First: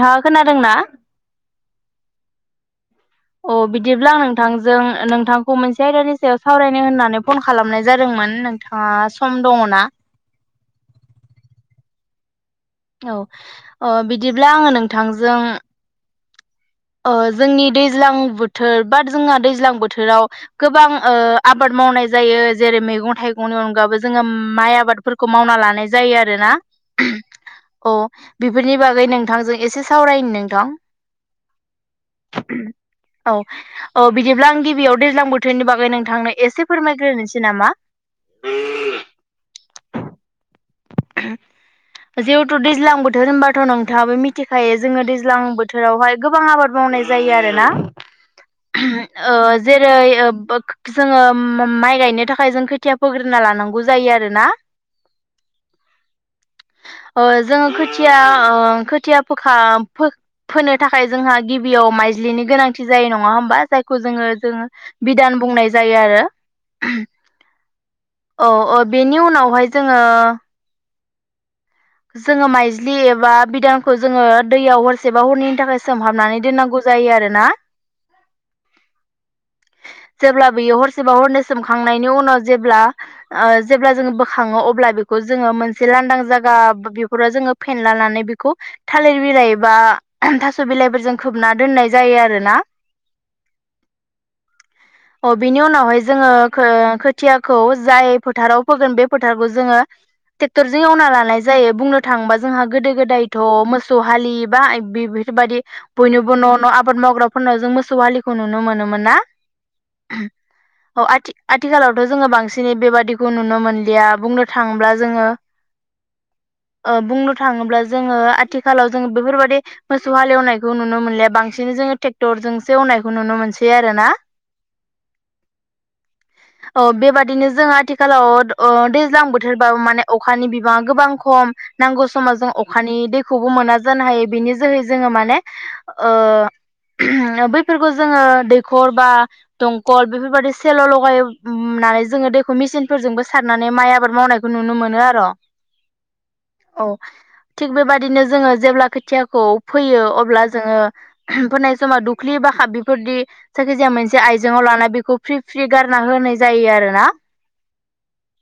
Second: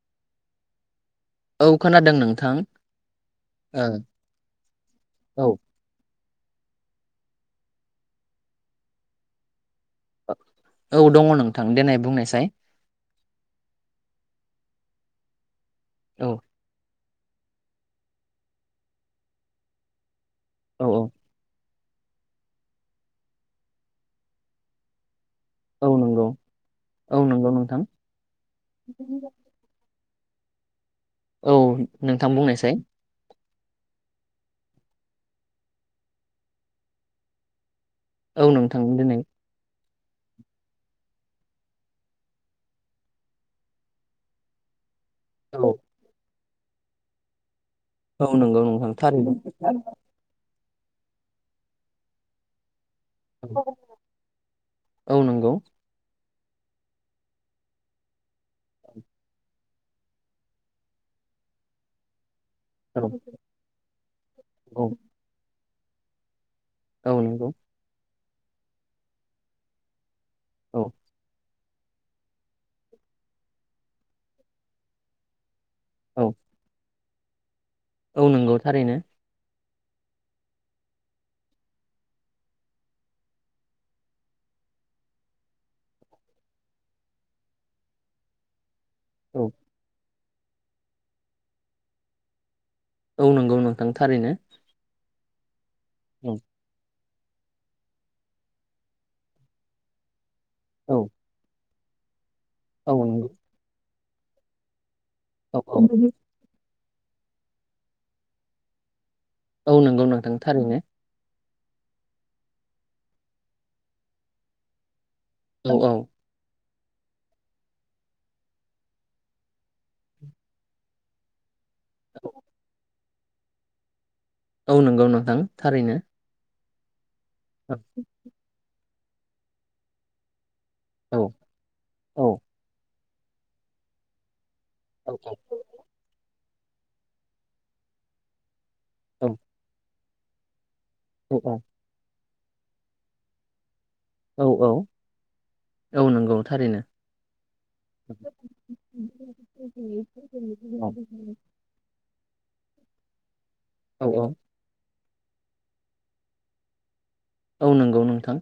नोंथाङा खोनादोंना? औ खोनादों नोंथां अ बिदिब्ला आं नोंथांजों ओ नोंथांखौ मोनसे आयदानि सायाव सावरायनो होननानै फन खालामनाय जादोंमोन नोंथाङा सम दङ ना [unintelligible] औ दङ नोंथां देनाय बुंनायसाय औ ओ बिदिब्ला आङो नोंथांजों औ ओ जोंनि दैज्लां बोथोर बा जोंहा दैज्लां बोथोराव औ गोबां औ ओ आ आबाद मावनाय जायो जेरै मेगं थाइगंनि अनगाबो जोङो माइ आबादफोर खौ मावना औ लानाय जायो नंगौ आरोना औ [unintelligible] नंगौ नोंथां औ बेफोरनि बागै नोंथांजों एसे सावरायनो नोंथां औ नोंथां बुंनायसाय औ औ बिदिब्ला आं गिबियाव दैज्लां बोथोरनि बागै नोंथांनो एसे फोरमायग्रोनोसै नामा? औ नोंथां देनाय जिहेथु दैज्लां बोथोर होनबाथ' नोंथाङाबो मिथिखायो जोङो दैज्लां औ बोथोरावहाय गोबां आबाद मावनाय जायो आरोना औ नंगौ नोंथां [unintelligible] थारैनो ओ जेर [unintelligible] जोङो माइ गायनो थाखाय जों खोथिया फोग्रोना लानांगौ जायो आरोना औ नंगौ ओ जोङो खोथिया ओ खोथिया फोखा फो फोनो थाखाय जोंहा गिबियाव माइज्लिनि गोनांथि औ जायो नङा होमबा जायखौ जोङो जोङो औ बिधान बुंनाय जायो आरो औ नंगौ औ औ बेनि उनावहाय जोङो औ जोङो माइज्लि एबा बिदानखौ जोङो दैयाव हरसेबा हरनैनि थाखाय औ सोमहाबनानै दोननांगौ जायो आरो ना औ नोंगौ थारैनो [unintelligible] जेब्ला बियो हरसेबा हरनै सोमखांनायनि उनाव जेब्ला ओ जेब्ला जोङो बोखाङो अब्ला बेखौ जोङो मोनसे लानदां जागा बेफोराव जोङो फेनलानानै बिखौ थालिर औ बिलाइ एबा थास' बिलाइफोरजों खोबना दोननाय जायो आरोना औ नंगौ नोंथां थारैनो अ बिनि उनावहाय जोङो औ खो-खो [unintelligible] थियाखौ जाय फोथाराव फोगोन बे फोथारखौ जोङो टेक्टरजों औ एवना लानाय जायो बुंनो थाङोबा जोंहा गोदो औ नंगौ गोदायथ' मोसौ हालि बा औ बेफोरबायदि औ बयनिबो न' न' आबाद मावग्रा फोरनाव जों मोसौ हालिखौ नुनो मोनोमोनना औ नंगौ नोंथां थारैनो आथिखालावथ' जोङो बांसिनै बेबादिखौ नुनो मोनलिया बुंनो थाङोब्ला जोङो औ-औ ओ बुंनो थाङोब्ला जोङो आथिखालाव जोङो बेफोरबदि मोसौ हाले एवनायखौ नुनो मोनलिया बां सिनै जोङो ट्रेक्टरजोंसो एवनायखौ नुनो मोनसै आरोना औ नंगौ नोंथां थारैनो अ बेबादिनो जों औ आथिखालाव ओ दैज्लां बोथोरबाबो माने अखानि बि गोबां औ खम नांगौ औ समाव जों अखानि दैखौबो मोना जानो हायो बेनि जोहै जोङो औ माने ओ बैफोरखौ जोङो दैखर बा औ गल बेफोरबायदि सेल' औ लगायनानै जोङो दैखौ मेसिनफोरजोंबो सारनानै माइ आ बाद औ मावनायखौ औ नुनो मोनो आर ‌ औ नंगौ थारैनो थिग बेबादिनो जोङो जेब्ला खोथियाखौ फोयो अब्ला जोङो औ फोनाय समाव दु ब्लि बा [unintelligible] बेफोरदि जायखिजाया औ मोनसे आइजेङाव लाना बेखौ फ्रि फ्रि गारना होनाय जायो आरोना औ नंगौ नोंथां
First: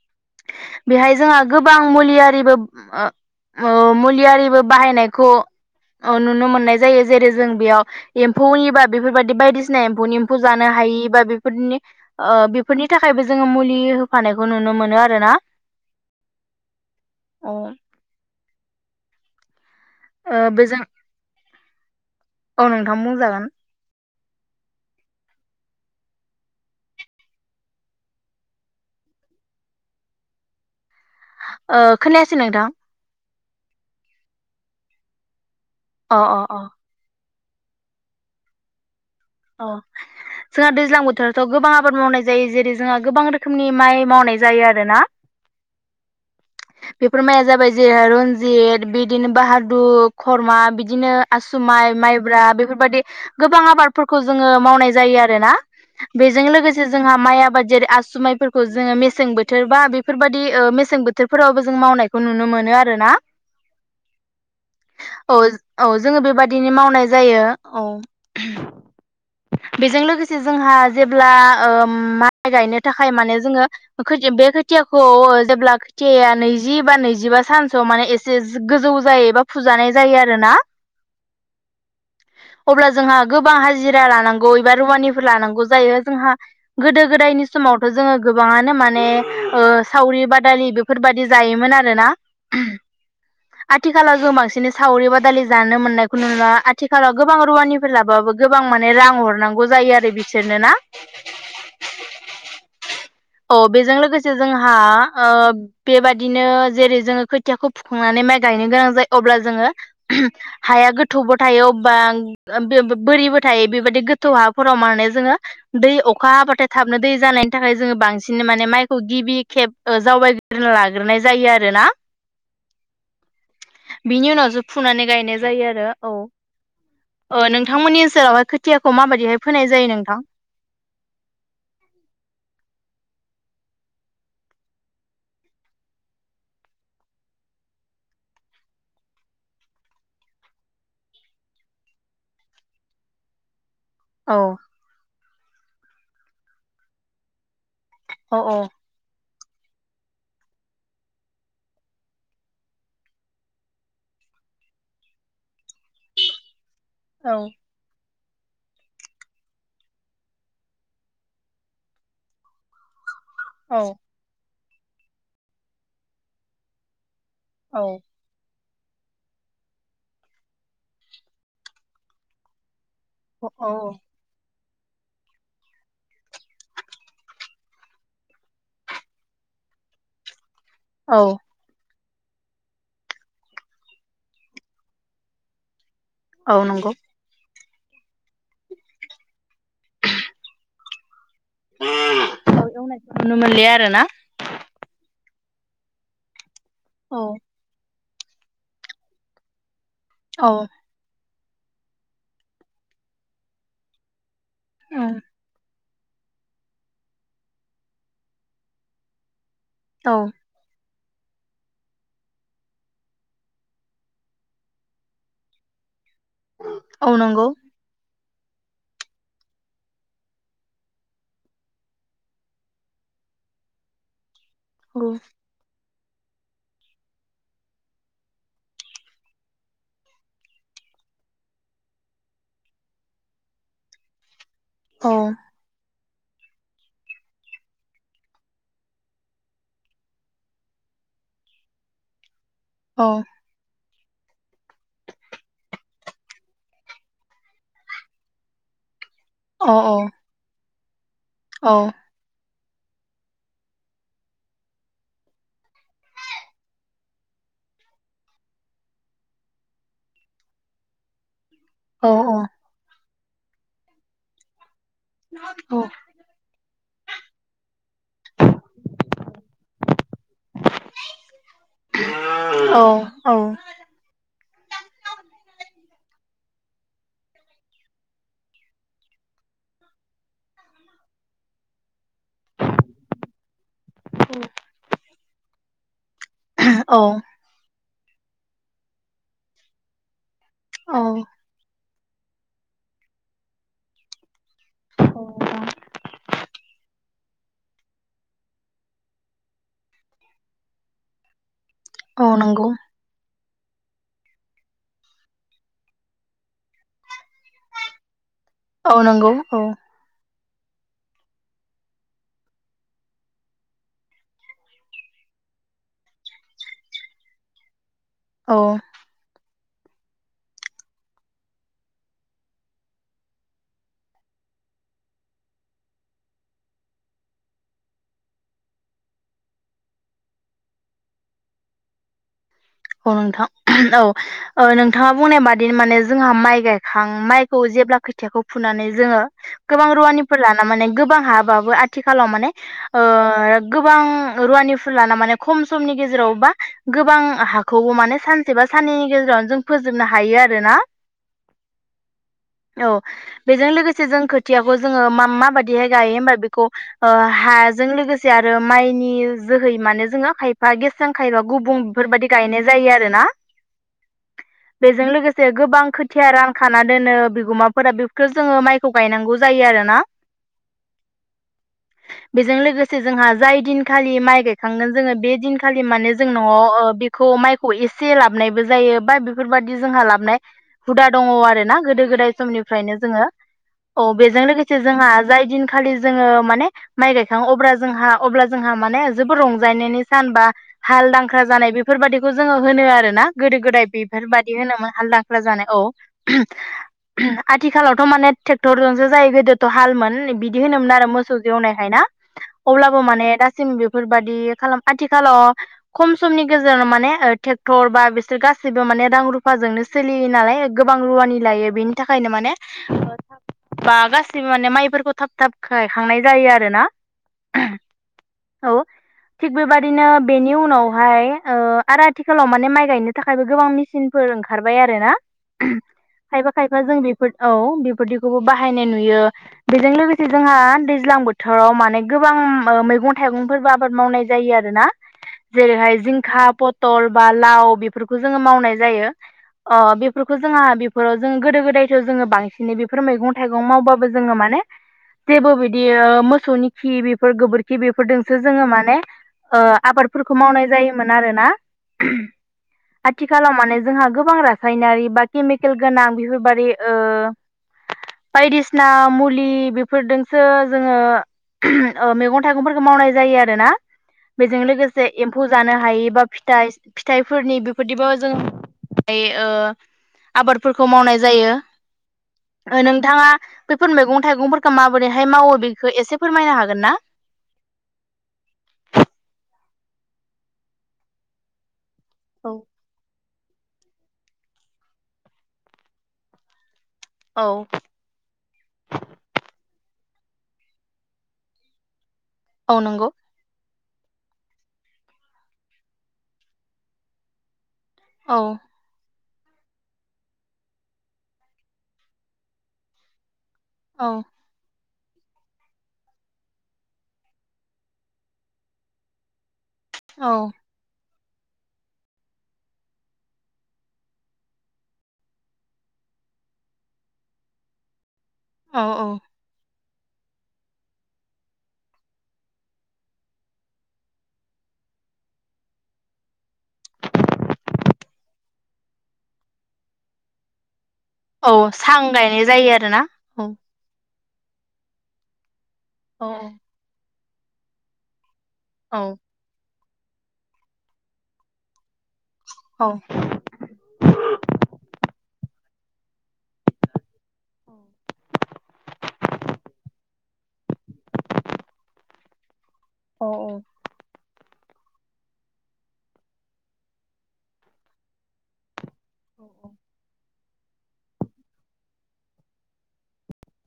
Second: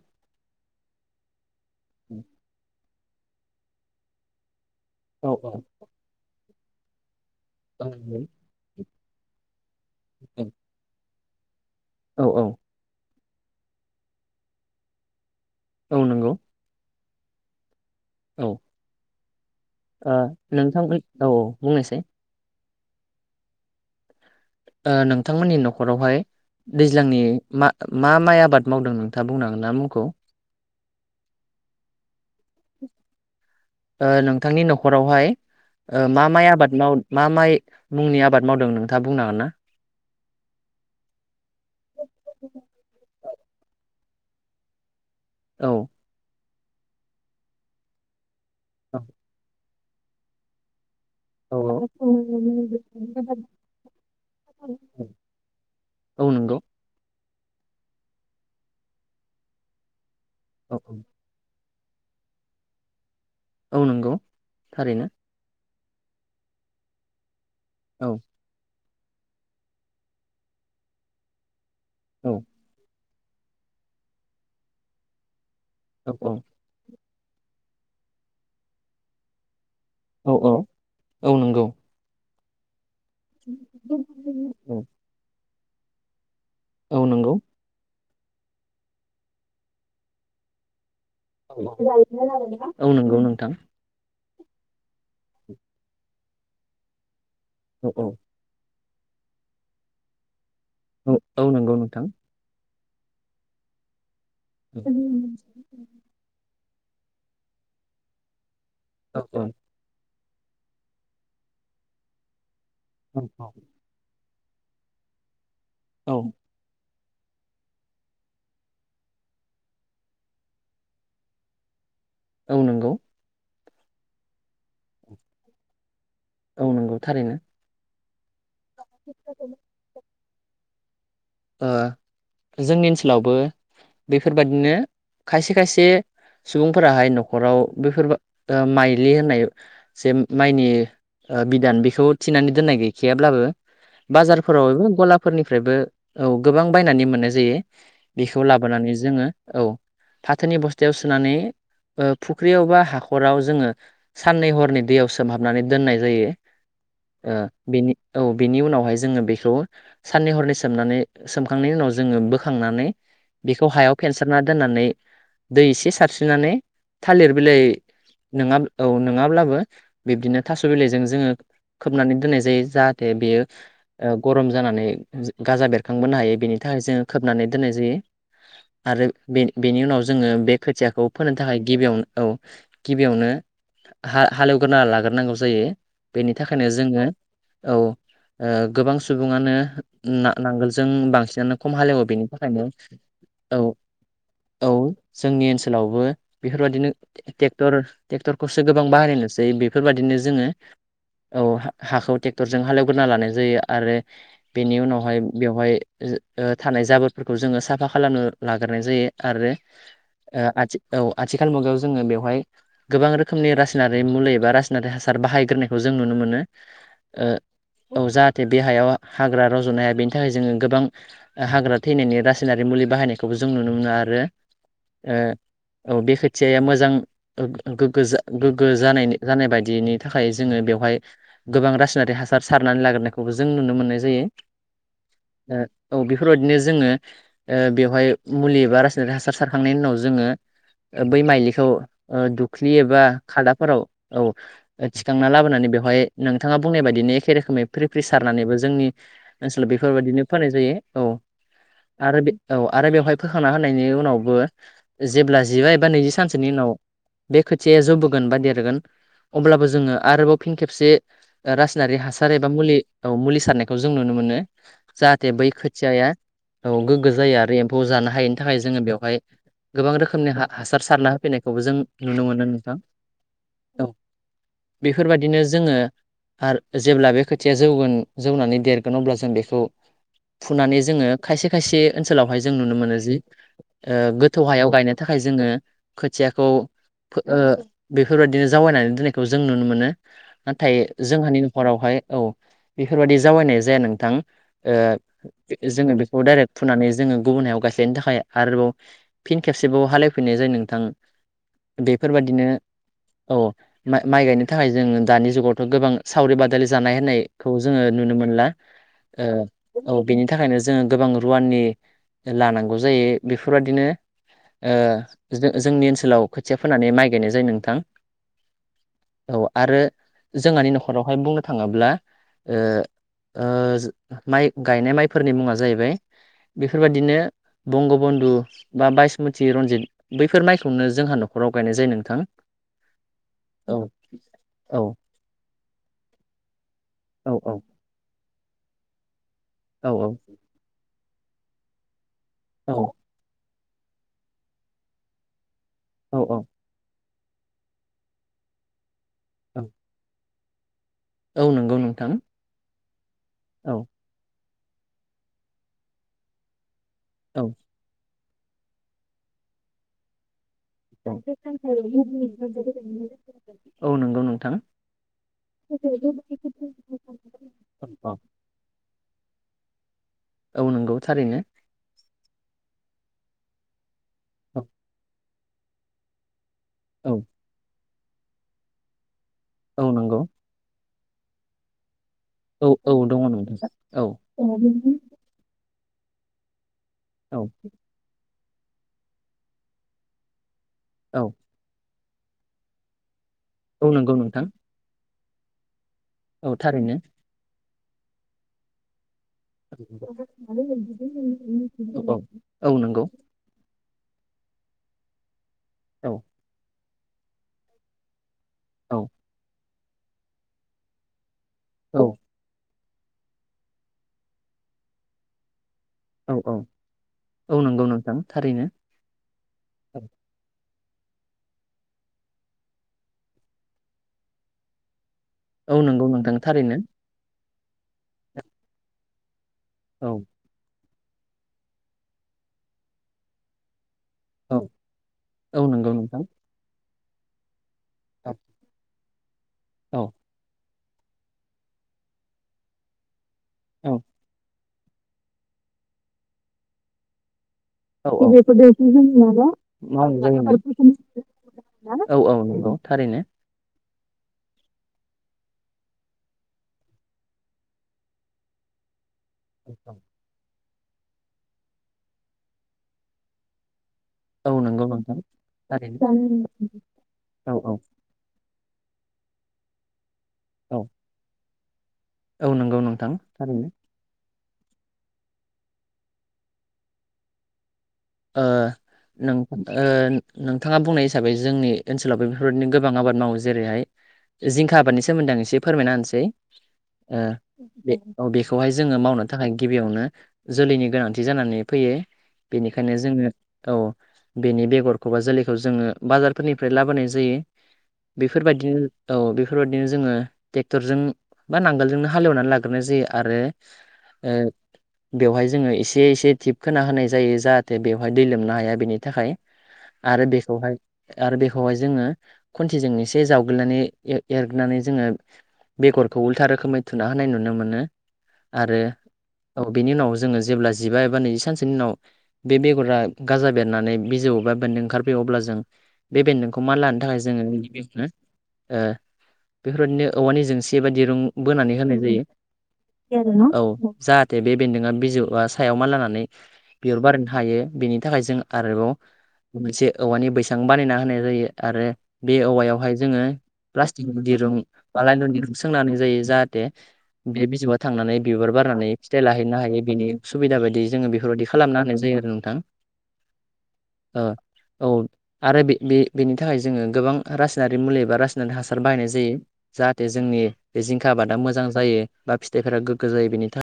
बेहाय जोंहा गोबां मुलियारिबो ओ ओ मुलियारिबो औ बाहायनायखौ औ ओ नुनो मोननाय जायो जेरै जों औ बेयाव एम्फौनिबा बेफोरबायदि बायदिसिना एम्फौनि एम्फौ जानो हायि बा बे फोरनि औ औ ओ बेफोरनि थाखायबो जोङो मुलि होफानायखौ नुनो मोनो आरोना औ नंगौ अ औ ओ बेजों नोंथां औ बुंनायसाय औ नोंथां बुंजागोन ओ नोंथांमोननि न'खरावहाय दैज्लांनि मा-मा माइ आबाद मावदों नोंथाङा बुंनांगोनना मुंखौ ओ खोनायासै नोंथां? ओ नोंथांनि न'खरावहाय ओ अ मा अ माइ अ आबाद माव मा माइ मुंनि आबाद मावदों नोंथाङा बुंनो हागोन ना औ जोंहा दैज्लां बोथोरावथ' गोबां आबाद मावनाय जायो जेरै जोंहा गोबां रो खोमनि माइ मावनाय जायो आरोना औ। बेफोर माइया जाबाय जेरै रनजित औ बिदिनो बाहादुर खरमा बिद दिनो औ आसुमाइ माइब्रा बेफोरबायदि गोबां आबाद खौ जोङो मावनाय औ जायो आरोना औ बेजों नंगौ लोगोसे जोंहा हा माइ आबाद जेरै आसुमाइफोरखौ जोङो मेसें बोथोर बा बेफोरबायदि ओ औ मेसें बोथोरफोरावबो जों मावनायखौ नुनो मोनो आरोना। औ नंगौ थारैनो। औ औ जोङो बेबादिनो मावनाय जायो औ। बेजों लोगोसे जोंहा जेब्ला ओ औ माइ गायनो थाखा खाय माने जोङो खो बे खोथियाखौ जेब्ला औ औ खोथियाया नैजि बा नैजि जिबा सानसोयाव माने एसे गोजौ जायो बा फुजानाय जायो औ आरो औ ना। औ नंगौ अब्ला जोंहा गोबां हाजिरा लानांगौ औ एबा रुवानिफोर लानांगौ जायो। जोंहा औ गोदो नंगौ गोदायनि समावथ' जोङो गोबाङानो माने ओ सावरि बादालि बे फोरबादि औ जायोमोन आरोना। औ नंगौ नोंथां आथिखालाव जों बांसिनै सावरि बादालि जानो मोननायखौ नुला। आथिखालाव गोबां औ रुवानिफोर औ लाबाबो गोबां माने रां हरनांगौ जायो आरो बिसोरनो ना? औ औ नंगौ नोंथां। अह बेजों लोगोसे जोंहा औ ओ बेबादिनो जेरै जोङो खोथियाखौ फुखांनानै माइ गायनो गोनां औ जायो अब्ला जोङो हाया गोथौबो थायो अब्बा औ बो-बो-बोरिबो थायो बेबादि गो थौ हाफोराव माने जोङो दै औ अखा हाबाथाय थाब नो दै जानायनि थाखाय जोङो बांसिन माने माइखौ गिबि खेब जावायग्रोनो लाग्रोनाय जायो आरोना। औ नंगौ। बिनि उनाव जो फुनानै गायनाय जायो आरो। औ औ नंगौ थारैनो। ओ नोंथांमोननि ओसोरावहाय खोथियाखौ माबायदिहाय फोनाय जायो नोंथां? ओ जोंनि ओनसोलावबो बेफोरबादिनो खायसे खायसे सुबुंफोराहाय न'खराव बेफोर माइलि होननाय जे माइनि ओ बिदान बेखौ थिनानै दोननाय गैखायाब्लाबो औ बाजारफोराव एबा गलाफोरनिफ्रायबो औ गोबां बायनानै मोननाय जायो। औ बेखौ औ लाबोनानै जोङो औ फाथोनि बस्थायाव सोनानै ओ फुख्रियाव बा हाखराव जोङो साननै हरनै दैयाव सोमहाबनानै दोननाय जायो। ओ औ बेनि औ बेनि उनावहाय जोङो बेखौ साननै हरनै सो सोमनानै सोमखांनायनि उनाव जोङो बोखांनानै बेखौ औ हायाव फेनसारना दोननानै दै एसे सारस्रिनानै थालिर बिलाइ औ नोङा औ नोङाब्लाबो बिब्दिनो थास' बिलाइजों जोङो खोबनानै दोननाय जायो। जाहा थे बेयो औ ओ गरम जानानै गाजा बेरखांबोनो हायो, बेनि थाखाय जों खोबनानै दोननाय जायो। आरो बे-बेनि उनाव जोङो बे खोथियाखौ फोनो औ थाखाय गिबियाव औ गिबियावनो हा-हालेवगोरना लागोरनांगौ जायो। बेनि औ थाखायनो नंगौ जोङो औ गोबां ओ सुबुङानो नां-नांगोलजों बांसि आनो खम औ हालेवो बेनि थाखायनो एवनायखौ नुनो औ मोनलिया आरो ना औ। जोंनि ओनसोलावबो बेफोरबादिनो औ टेक्टर टेक्टरखौसो गोबां बाहायनाय नुसै। बे फोरबादिनो जोङो औ औ हा-हाखौ टेक्टरजों हालेवगोरना लानाय जायो आरो बेनि उनावहाय बेवहाय ओ ओ थानाय जाबोरफोरखौ जोङो साफा खालामनो लागोरनाय जायो आरो औ आथि औ आथिखाल मुगायाव जोङो बेवहाय गोबां रोखोमनि रासायनारि मुलि एबा रासायनारि हासार बाहायगोरनायखौ जों नुनो मो नो। औ नंगौ ओ औ जाहाथे बे हायाव हाग्रा रज'नो हाया। बेनि थाखाय जोङो गोबां हाग्रा थैनायनि रासायनारि मुलि बाहायनायखौबो जों नुनो मोनो आरो औ। ओ औ बे खोथियाया मोजां गो गोग्गो जा गोग्गो जानाय जानाय बायदिनि थाखाय जोङो बेव हाय गोबां रासायनारि हासार सारनानै लागोरनायखौबो जों नुनो मोननाय जायो। अह। औ बेफोरबादिनो जोङो ओ बेवहाय मुलि एबा रासायनारि हासार सारखांनायनि उनाव जोङो बै माइलिखौ ओ दुख्लि एबा औ खादाफोराव औ थिखांना लाबोनानै बेवहाय नोंथाङा बुंनाय बादिनो एखे रोखोमै फ्रि फ्रि सारनानैबो जोंनि ओनसोल औ बेफोरबादिनो फोनाय जायो। औ औ आरो औ आरो बेवहाय फोखांना होनायनि उनावबो जेब्ला जिबा एबा नैजि सानसोनि उनाव बे खोथिया जौबोगोन बा देरगोन अब्लाबो जोङो आरोबाव फिन खेबसे रासायनारि औ हासार एबा मुलि औ मुलि सारनायखौ जों नुनो मोनो। जाहाथे बै खोथियाया औ गोग्गो जायो आरो एम्फौ जानो हायैनि थाखाय जोङो बेवहाय गोबां रोखोमनि हा-हासार सारना होफैनायखौबो जों नुनो मोनो नोंथां। औ बेफोरबादिनो जोङो आर जेब्ला बे खोथिया जौगोन जौनानै देरगोन अब्ला जों जों बेखौ फुनानै जोङो खायसे खायसे ओनसोलावहाय जों नुनो मोनो जि ओ गोथौ हायाव गायनो थाखाय जोङो खोथियाखौ औ फो ओ बेफोरबायदिनो जावैनानै दोननायखौ जों नुनो मोनो। नाथाय औ जोंहानि न'खरावहाय औ बेफोरबायदि जावायनाय जाया नोंथां। ओ जोङो बेखौ डाइरेक्ट फुनानै जोङो गुबुन हायाव गायस्लायनो थाखाय आरोबाव फिन खेबसेबाव हालेवफिननाय जायो नोंथां। औ बेफोरबादिनो नंगौ औ। माइ-माइ गायनो थाखाय जों दानि जुगावथ' गोबां सावरि बादालि जानाय होननायखौ जोङो नुनो मोनला। औ ओ नोंगौ औ। थाखायनो जोङो गोबां रुवाननि लानांगौ जायो। बेफोरबादिनो ओ जों-जोंनि ओनसोलाव खोथिया फोनानै माइ गायनाय जायो नोंथां। औ। अ आरो जोंहानि न'खरावहाय बुंनो थाङोब्ला ओ ओ जो माइ गायनाय माइफोरनि मुङा जाहैबाय बेफोरबादिनो बंग' बन्धु बा बायसमति रनजित बैफोर माइखौनो जोंहा न'खर राव गायनाय जायो नोंथां। औ नोंथां औ। ओ औ नोंथाङा बुंनाय बादि माने जोंहा माइ गायखां औ माइखौ औ जेब्ला खो थियाखौ फुनानै जोङो गोबां औ रुवानिफोर लाना माने गोबां हाबाबो आथि खालाव माने औ ओ गोबां रुवानि फोरलाना माने खम समनि औ गेजेराव औ बा गोबां हाखौबो माने सानसे बा साननैनि गेजेरावनो औ जों फोजोबनो हायो आरो रो ना। औ नोंगौ नोंथां। औ बेजों औ लोगोसे जों खोथियाखौ जोङो मा मा बाददिहाय गायो होमबा बिखौ ओ औ हाजों लोगोसे आरो माइनि जोहै माने जोङो खायफ फा औ गेसां खायफा गुबुं बिफोरबायदि गायनाय जायो आरोना। गौ नोंथां। बेजों लोगोसे गोबां खोथिया रानखाना दोनो औ बिगुमाफोरा बेफोरखो जोङो माइखौ गायनांगौ जायो आ रो ना। औ नोंगौ थारैनो। जों लोगोसे जोंहा जाय दिनखालि माइ औ गायखांगोन जोङो बे दिनखालि माने जों न'आव औ खौ माइखौ एसे लाबनायबो जायो बा बेफोरबायदि औ जोंहा नंगौ लाबनाय हुदा दङ' आरोना गोदो गोदाय औ औ समनिफ्रायनो दङ जोङो नोंथां औ बेजों लोगोसे जोंहा जाय दिनखालि जोङो माने माइ औ गायखां अब्ला जोंहा अब्ला जोंहा माने जोबोद रंजानायनि सान बा हाल औ दांख्रा जानाय बे बेफोरबादिखो जोङो होनो आरो ना गोदो औ गोदाय नंगौ नोंथां बेफोरबादि होनोमोन हालदांख्रा जानाय औ। औ थारैनो आथिखालावथ' माने ट्रेक्टरजोंसो जायो गोदोथ' औ हालमोन बिदि होनोमोन आरो मोसौ जेवनायहाय ना औ अब्लाबो नंगौ माने दासिम बे फोरबायदि खालाम आथिखालाव औ खम समनि गेजेराव माने ओ ट्रेक्टर बा सोर गासिबो औ माने रां रुफाजोंनो सोलियो नालाय गोबां रुवानि लायो औ बेनि थाखायनो माने थाब बा गासिबो माने माइफोरखौ थाब थाब गायखांनाय औ जायो आरोना। औ नंगौ नोंथां थारैनो औ थिग बेबादिनो बेनि उनाव फाय ओ आरो आथिखालाव माने माइ गायनो थाखायबो गोबां मिसिनफोर ओंखारबाय आरोना। औ [unintelligible] नंगौ नोंथां खायफा थारैनो खायफा जों बिफोर औ बिफोरदिखौबो बाहायनाय नुयो बेजों औ लोगोसे जोंहा दैज लां बोथोराव माने गोबां ओ मैगं थाइगंफोरबा बाद मावनाय जायो औ आरो ना औ नंगौ जेरैहाय नोंथां जिंखा पथल बा लाव बि फोरखौ जोङो मावनाय जायो। अ औ बिफोरखौ जोंहा बिफोराव जों गोदो गोदायथ' जोङो बांसिनै बेफोर मैगं थाइगं औ मावबाबो जोङो माने जेबो बिदि ओ मोसौनि खि बेफोर गोबोर बिफोरजोंसो जोङो बेफोरजोंसो माने जोंनिया मा आबादफोरखौ मावनाय जायो। मोन आबादफोरखौ आरोना औ औ नंगौ थारैनो आथिखालाव माने जोंहा गोबां रासायनारि बा केमिकेल गोनां बेफोरबादि ओ बायदिसिना मु लि बेफोरजोंसो जोङो मैगं थाइगंफोरखौ मावनाय जायो आरोना। औ बेजों नंगौ लोगोसे नोंथां एम्फौ जानो थारैनो हायि बा फिथा औ फिथाइफोरनि औ बेफोरदिबो जों फ्राय ओ औ आबादफोरखौ मावनाय जायो। औ नंगौ ओ नोंथां नोंथाङा थारैनो बैफोर मैगं थाइगंफोरखौ माबोरैहाय मावो बेखौ एसे फोरमायनो हागोन ना? ओ नोंथां नोंथाङा बुंनाय हिसाबै जोंनि ओनसोलाव औ बेफोरबायदि गोबां आबाद मावो जायो। जेरैहाय जिंखा आबादनि सोमोन्दै आं एसे फोरमायना होनसै। ओ बे औ बेखौहाय जोङो मावनो थाखाय गिबियावनो जोलैनि गोनांथि जानानै फैयो औ बेनिखायनो नंगौ जोङो औ बेनि बेगरखौबा जोलैखौ जोङो बाजारफोरनिफ्राय लाबोनाय जायो। औ बेफोरबायदिनो औ बेफोरबायदिनो जोङो ट्रेक्टरजों बा नांगोलजोंनो हालेवनानै लाग्रोनाय जायो आरो औ ओ बेवहाय जोङो एसे एसे दिप खोना होनाय जायो जा थे बेवहाय दै लोमनो हाया बेनि थाखाय आरो औ बेखौहाय आरो बेखौहाय जोङो खन्थिजों एसे जावग्लिनानै एर एरग'नानै जोङो बेगरखौ उल्था रोखोमै थुना होनाय नुनो मोनो। आरो औ औ। औ बेनि उनाव जोङो जेब्ला जिबा एबा नैजि सानसोनि उनाव बे बेगरा गाजा बेरनानै बिजौ बा बेन्दों ओंखारफैयो अब्ला जों बेन्दोंखौ मा लानो थाखाय जों [unintelligible] ओ बेफोरबायदिनो औवानि जेंसि बेबायदि रुं औ बोनानै होनाय सां गायनाय आरोना जायो औ जा बेन्दोंया बिजौ सायाव मान लानानै औ बिबार बारायनो हायो बेनि थाखाय जों आरोबाव औ मोनसे औवानि बैसां बानायना होनाय जायो आरो बे औ औवायावहाय जोङो प्लास्टिकनि दिरुं बा लाइलुननि दिरुं सोंनानै जायो जाहाथे बे बिजौयाव थांनानै बिबार बारनानै फिथाइ लाहैनो हायो बिनि सुबिदा बायदि जोङो बेफोरबायदि खालामना होनाय जायो। नोंथां। औ औ। ओ औ आरो बे बेनि थाखाय जोङो गोबां रासायनारि मुलि एबा रासायनारि हासा हासार बाहायनाय जायो औ जाहाथे जोंनि बे जिंखा आबादा मोजां जायो बा फिथाइफोरा गोग्गो जायो बेनि थाख